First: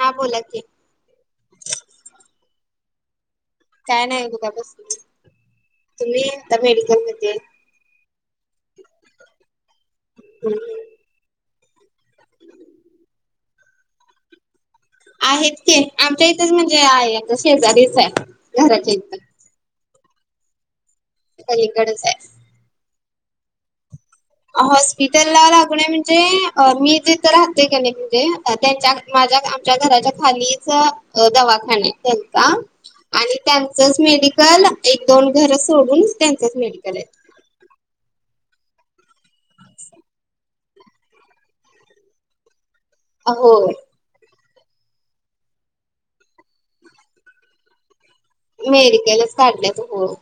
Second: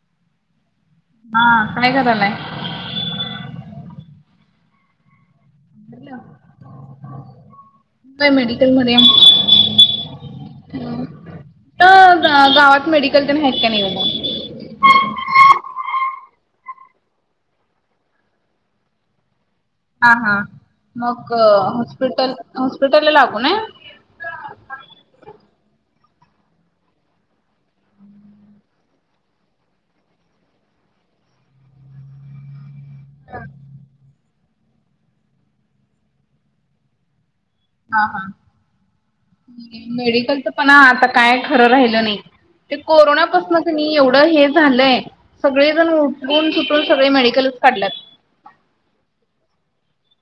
हा बोला की हा काय करालाय काय नाही बघा बसलोय तुम्ही आता मेडिकलमध्ये तू काय मेडिकल मध्ये तर गावात मेडिकल आहेत की नाही गं आहेत की आमच्या इथंच म्हणजे आहे आता शेजारीच आहे घराच्या इथं हा हा मग पलीकडेच आहे. हॉस्पिटल हॉस्पिटलला लागून हाय हॉस्पिटलला लागून म्हणजे मी जिथं राहतोय की नाही म्हणजे त्यांच्या माझ्या आमच्या घराच्या खालीच अ दवाखाना तेंचा. आणि त्यांचच मेडिकल एक दोन घरं सोडून त्यांचच मेडिकल आहे. हां हा मेडिकलच पण आतां काय खरं राहिलं नाही. ते कोरोनापासन क होय नाही एवढं हे झालंय सगळे जण उठून सुटून सगळे मेडिकलच काढल्यात मेडिकलच काढल्यात गं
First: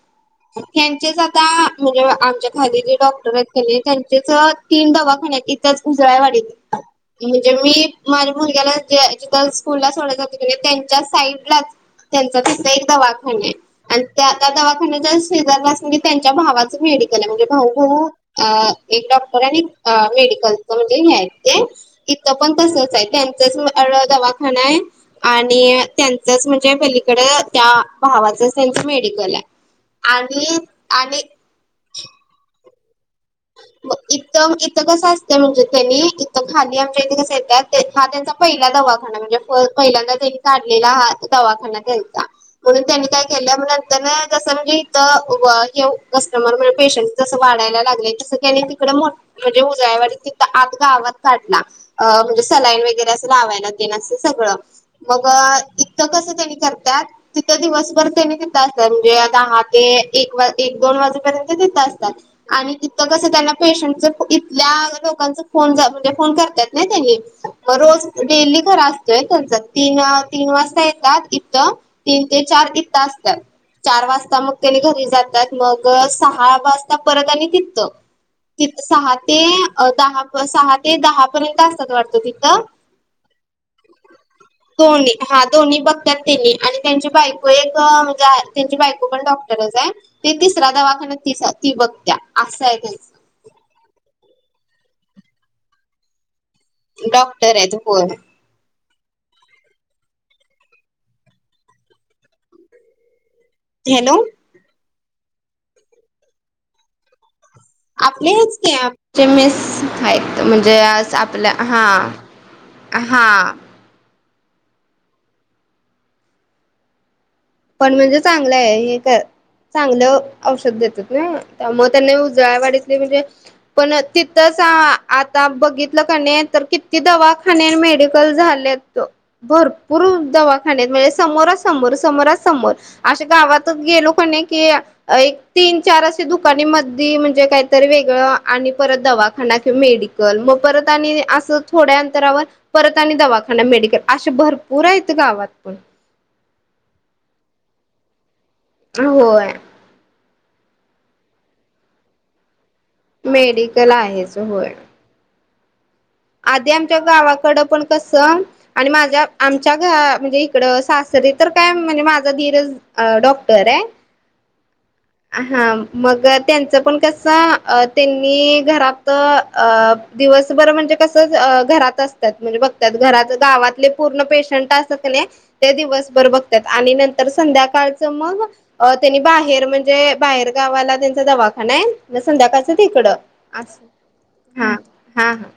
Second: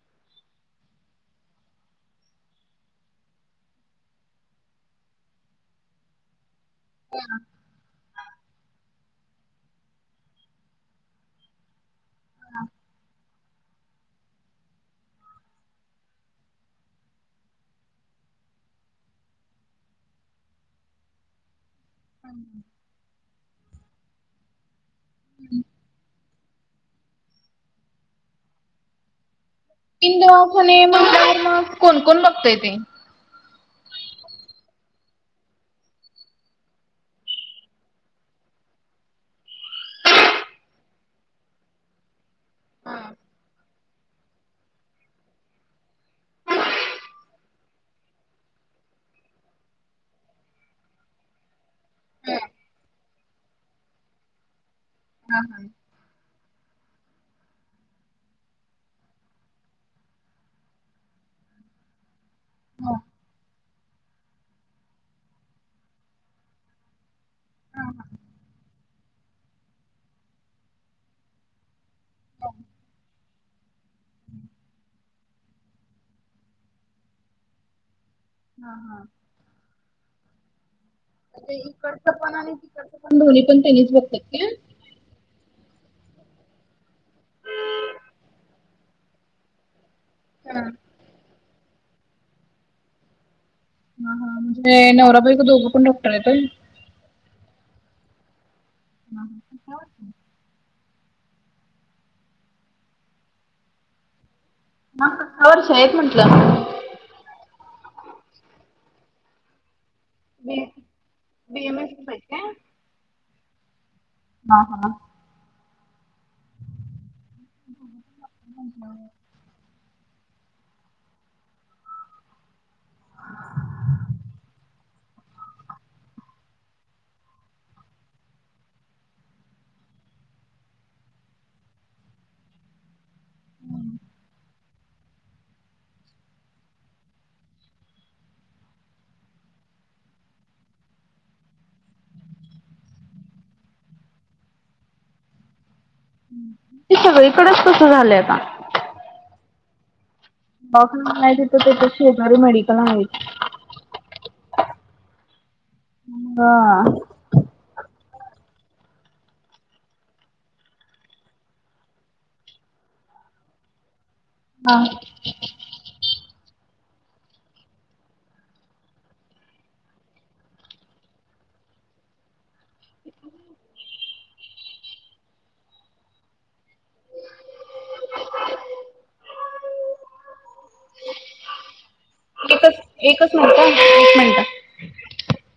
थॅक्यू काका म्हणजे आमच्या खाली जे डॉक्टर आहेत की नाही त्यांचेच तीन दवाखान्यात तिथंच उजळ्यावाडीत [inaudible] [unintelligible] मी माझ्या मुलग्याला जे जिथं स्कूलला सोडायला जातोय की नाही त्यांच्या साईडला त्यांचा खाटायं दवाखाने आणि त्या त्या दवाखान्याच्या शेजारलास [unintelligible] त्यांच्या भावाचं मेडिकल आहे म्हणजे भाऊ भाऊ अहं एक डॉक्टर आणि अ मेडिकलच म्हणजे हे आहेत ते इतं पण तसंचयं त्यानं इथंच एवढा दवाखाना हाय आणि त्यांचच म्हणजे पलीकडं त्या भावाचं सेल्फ मेडिकल हाय. तीन दवाखाने मंग कोण कोण बघतयं ते मग इथं इथं कसं असतं म्हणजे त्यांनी इथं खाली आमच्या इथे कसं येत्यात हा ते तेंचा पहिला दवाखाना म्हणजे प पहिल्यांदा त्यांनी काढलेला हा दवाखाना तेंचा म्हणून त्यांनी काय केलं नंतरनं जसं म्हणजे इथं वं हे कस्टमर म्हण पेशंट जसं वाढायला लागलाय तसं त्याने तिकड मो म्हणजे उजळायवाडीत आत गावात काढला. अ म्हणजे सलाईन वगैरे असं लावायला तेन असं सगळं मग हा हा. त कसं त्यांनी करतात. तिथं दिवसभर तेनी तिथं असतात म्हणजे दहा ते एक एक दोन वाजेपर्यंत तिथं असतात. आणि तितं कसं त्यांना पेशंटच इथल्या लोकांचं फोन जात फोन करत्यात ना त्यांनी म रोज डेली खरा असतोय त्यांचा तीन तीन वाजता येतात इथं तीन ते चार इतं असत्यात. चार वाजता मग त्यानी घरी जातात मग सहा वाजता परत आणि तिथं ति हा हा. सहा ते अ दहा सहा ते दहा पर्यंत असतात इकडचं वाटतं पण आणि तिथं तिकडचं पण दोन्ही पण त्यांनीच बघतात ते दोन्ही हा दोन्ही बघतात तेंनी आणि त्यांची बायको एक म्हणजे त्यांची बायको पण डॉक्टरच हाय. ते तिसरा दवाखाना तीचा ती बगतीया असयं आहे तेचं हा हा म्हणजे नवरा बायको दोघं पण डॉक्टर आहेत होय. डॉक्टर आहेत होय. [inaudible] हॅलो. म [unintelligible] वर्ष येत म्हटलं. आपलेच कॅप चे मिस हायेत म्हणजे आपलं हा हां. हा हा. पण म्हणजे चांगलयं हे कर. चांगलं औषध देतात ना त्यामुळं त्यांना उजळायावाडीत. ते म्हणजे पण तिथंच आता बघितलं क नी तर कित ती दवाखाने मेडिकल झालेत. भरपूर दवाखान्यात म्हणजे समोरा समोर समोरा समोर अशे गावातच गेलो कणे की एक तीन चार असे दुकानीमधी म्हणजे काहीतरी वेगळं आणि परत दवाखाना किंवा मेडिक मग परत आणि असं थोड्या अंतरावर परत आणि दवाखाना मेडिकल अशे भरपूर आहेत गावात पण ते सगळीकडच कसं झालंय आता होय डॉक माहिती तर त्याच्या शेजारी मेडिकल आहे मेडिकल आहे होय. आधी हा आमच्या गावाकडं पण कसं. आणि माझ्या आमच्या घ म्हणजे इकडं सासरी तर काय म्हणजे माझं धीरंच अहं डॉक्टरयं आं हां मग त्यांचं पण कसं अ तेंनी घरात अहं दिवसभर म्हणजे कस घरात असतात म्हणजे बघत्या त -गावातले पूर्ण पेशंट अस नाही ते दिवसभर बघतात आणि नंतर संध्याकाळच मग अ त्यांनी बाहेर म्हणजे बाहेर गावाला त्यांचा दवाखाना आहे संध्याकाळच एकच तिकडं एकच मिनिट अस एक मिनिट. हा हा हा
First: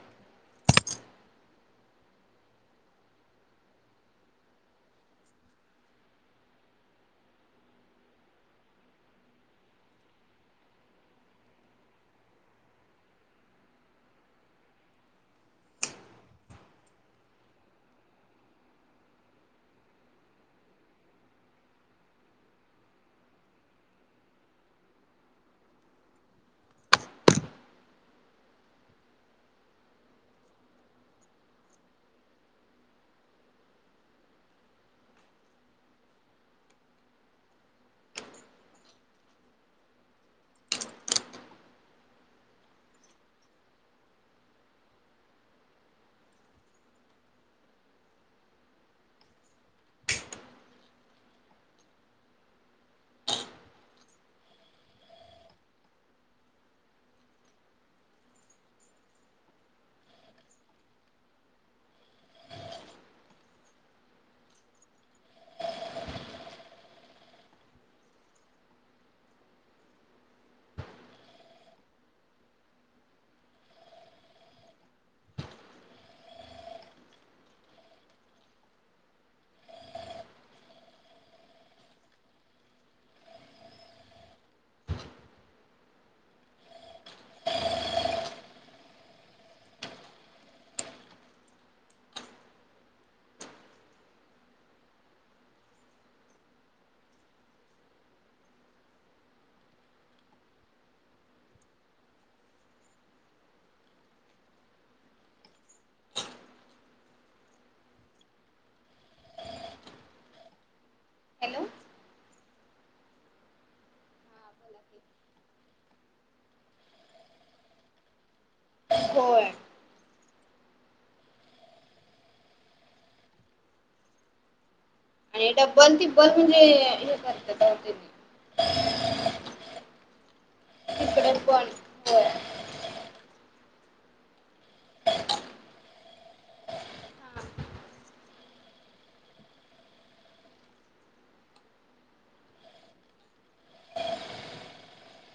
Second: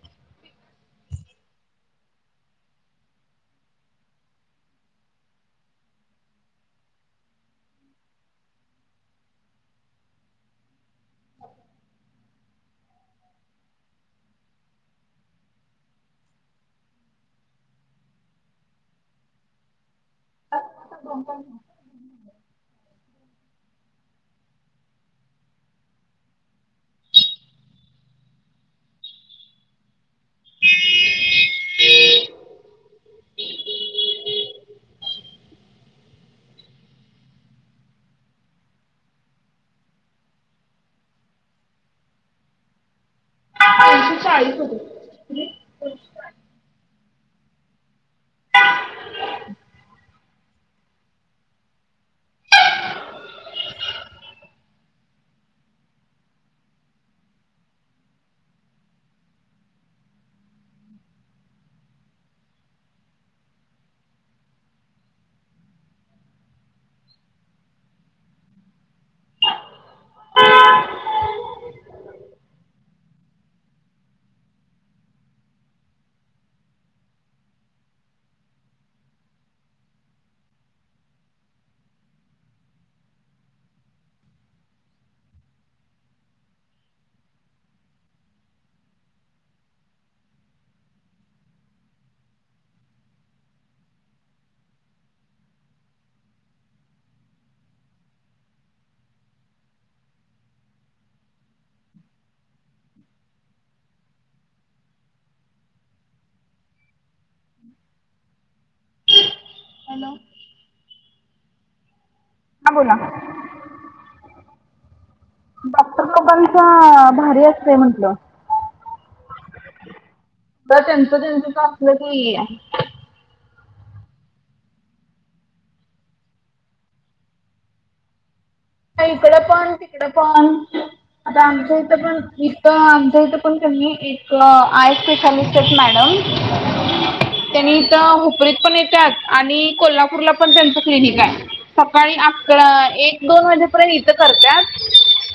दो का चाळी हो हॅलो हॅलो हां बोला ह डॉक्टर लोकांचं भारी असतेय म्हंटलं हो ब त्यांचं त्यांचं कलंच आहे आणि डब्बल तिब्बल म्हणजे हे करतते इकडे पण तिकड पण तिकडे आता पण आमच्या इथं पण होय तर आमच्या इथं पण त्यांनी एक आय स्पेसिऍलिस्ट आहेत मॅडम त्यांनी इथ हुपरीत पण येतात आणि कोल्हापूरला पण त्यांचं क्लिनिक आहे सकाळी अकरा एक दोन वाज इथ करत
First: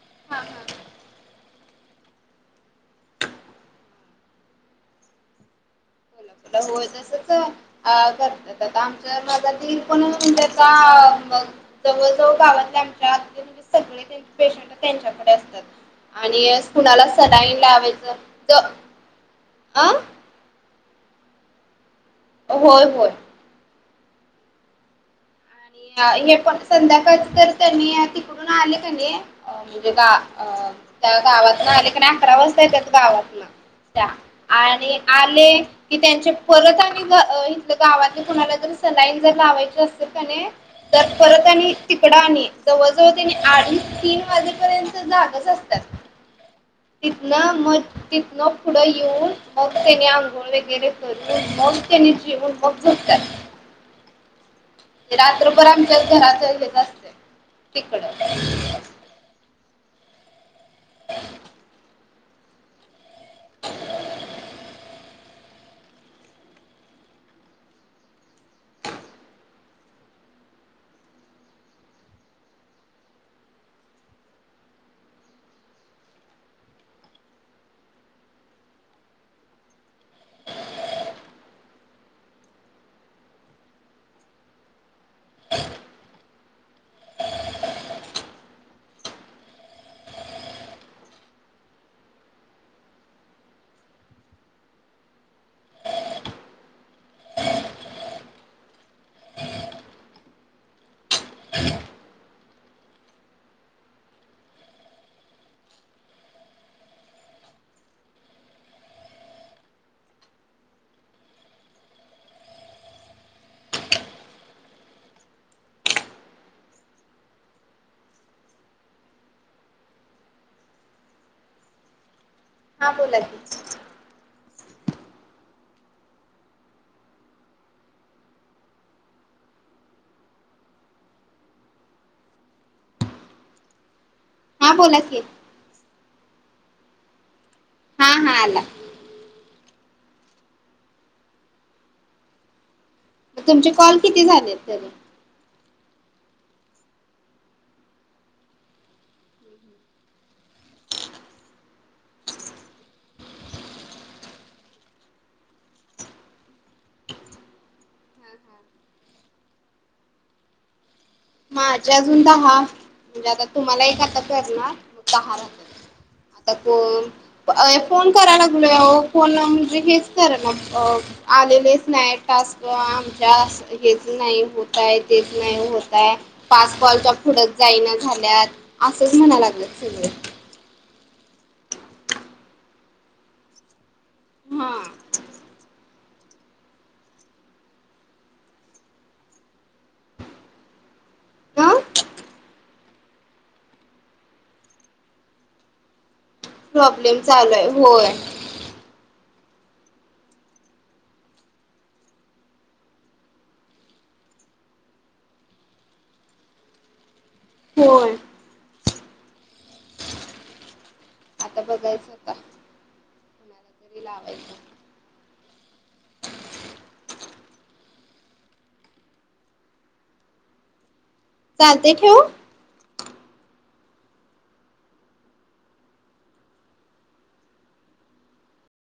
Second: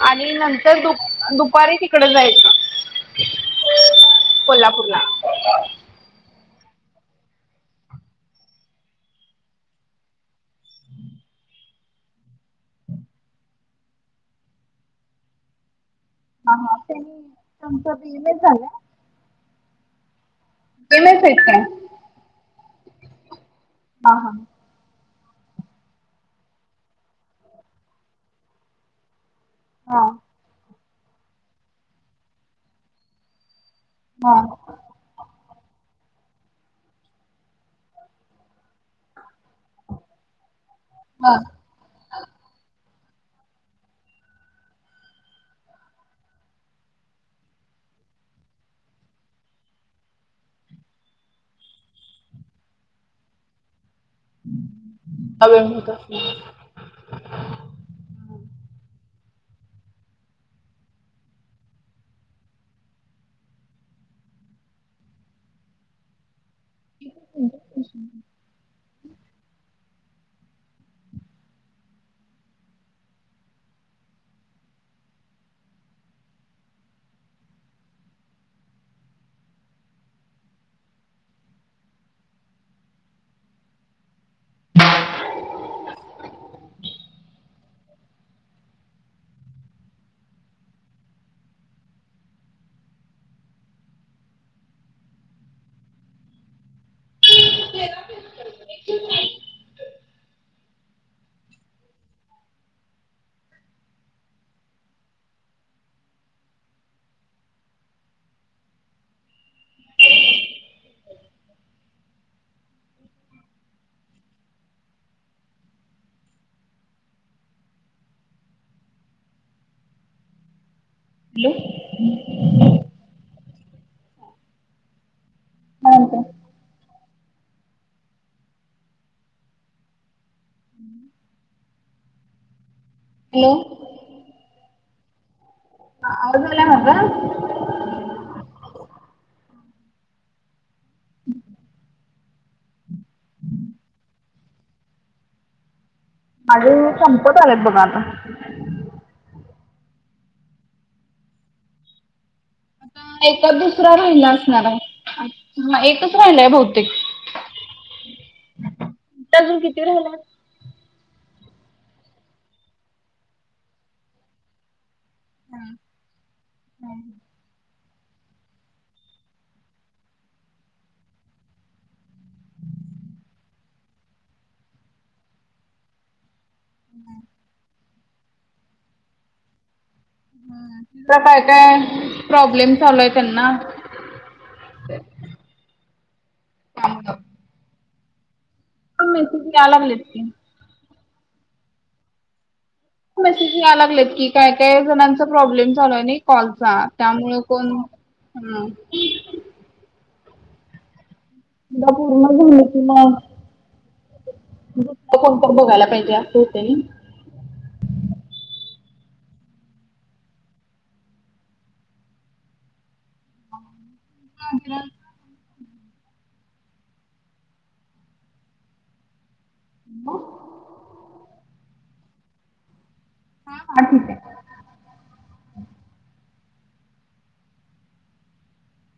आणि नंतर दु दुपारी तिकड जायचं कोल्हापूरला तुला होय तसच अ करतात आता आमच्या भागातील तर कोण त्याचा म जवळ जवळ गावातल्या आमच्या ह सगळे पेशंट त्यांच्याकडे असतात आणि कुणाला सलाईन लावायचं अ तुम्ही फिट आहे होय होय हा हा हे पण संध्याकाळळी तर त्यांनी तिकडून आले का नाही अ म्हणजे गा अ त्या गावात ना आलेक अकरा वाजता य त्या गावातन त्या हा आणि आले कि त्यांचे परत आ् इथ गावातले कुणाला ज सलाईन जर लावायची असतल का तर परत आणि तिकडं आणि जवळजवळ त्यांनी अडी तीन वाजेपर्यंत जागच असतात इतना मत तिथनग पुढं येऊन मग त्याने आंघोळ वगैरे करून मग त्याने जेवून मग झोप्त्यात रात्रभर आमच्या घराच हेेत असते तिकड अच् हॅलो हा बोला त हा का हॅलो हा बोला क ह हदला मग हा हा आला तुमचे कॉल किती झालेत तरी माझे संपत आलेत बघा आता एच दुसरा राहिला असणार आहे एकच राहिलाय बहुतेक अजून किती राहिला माझ्या अजून दहा म्हणजे आता तुम्हाला एक आता फेरणार आता त फोन करायला लागलो या फोन म्हणजे हेच करा ना आलेलेच नाईट टास्क आमच्या हेच नाही होत आहे तेच नाही होत आहे फस्टबॉलच्या फुडत जाईना झाल्यात असंच म्हणा लागलं सगळं काय काय प्रॉब्लेम चालव आहे त्यांना हा हांत पण मेी अलागले की ह मेसेज यायला लागलेत की काय काय जणांचा प्रॉब्लेम झालाय नाही कॉलचा प्रॉब्लेम त्यामुळे चालू आहे कोण होय ह दा पूर्ण झालं किला कोण पण बघायला पाहिजे अस होते. होय आता बघायचं का? हर ह चालते ठेऊ. हा हकीक आहे.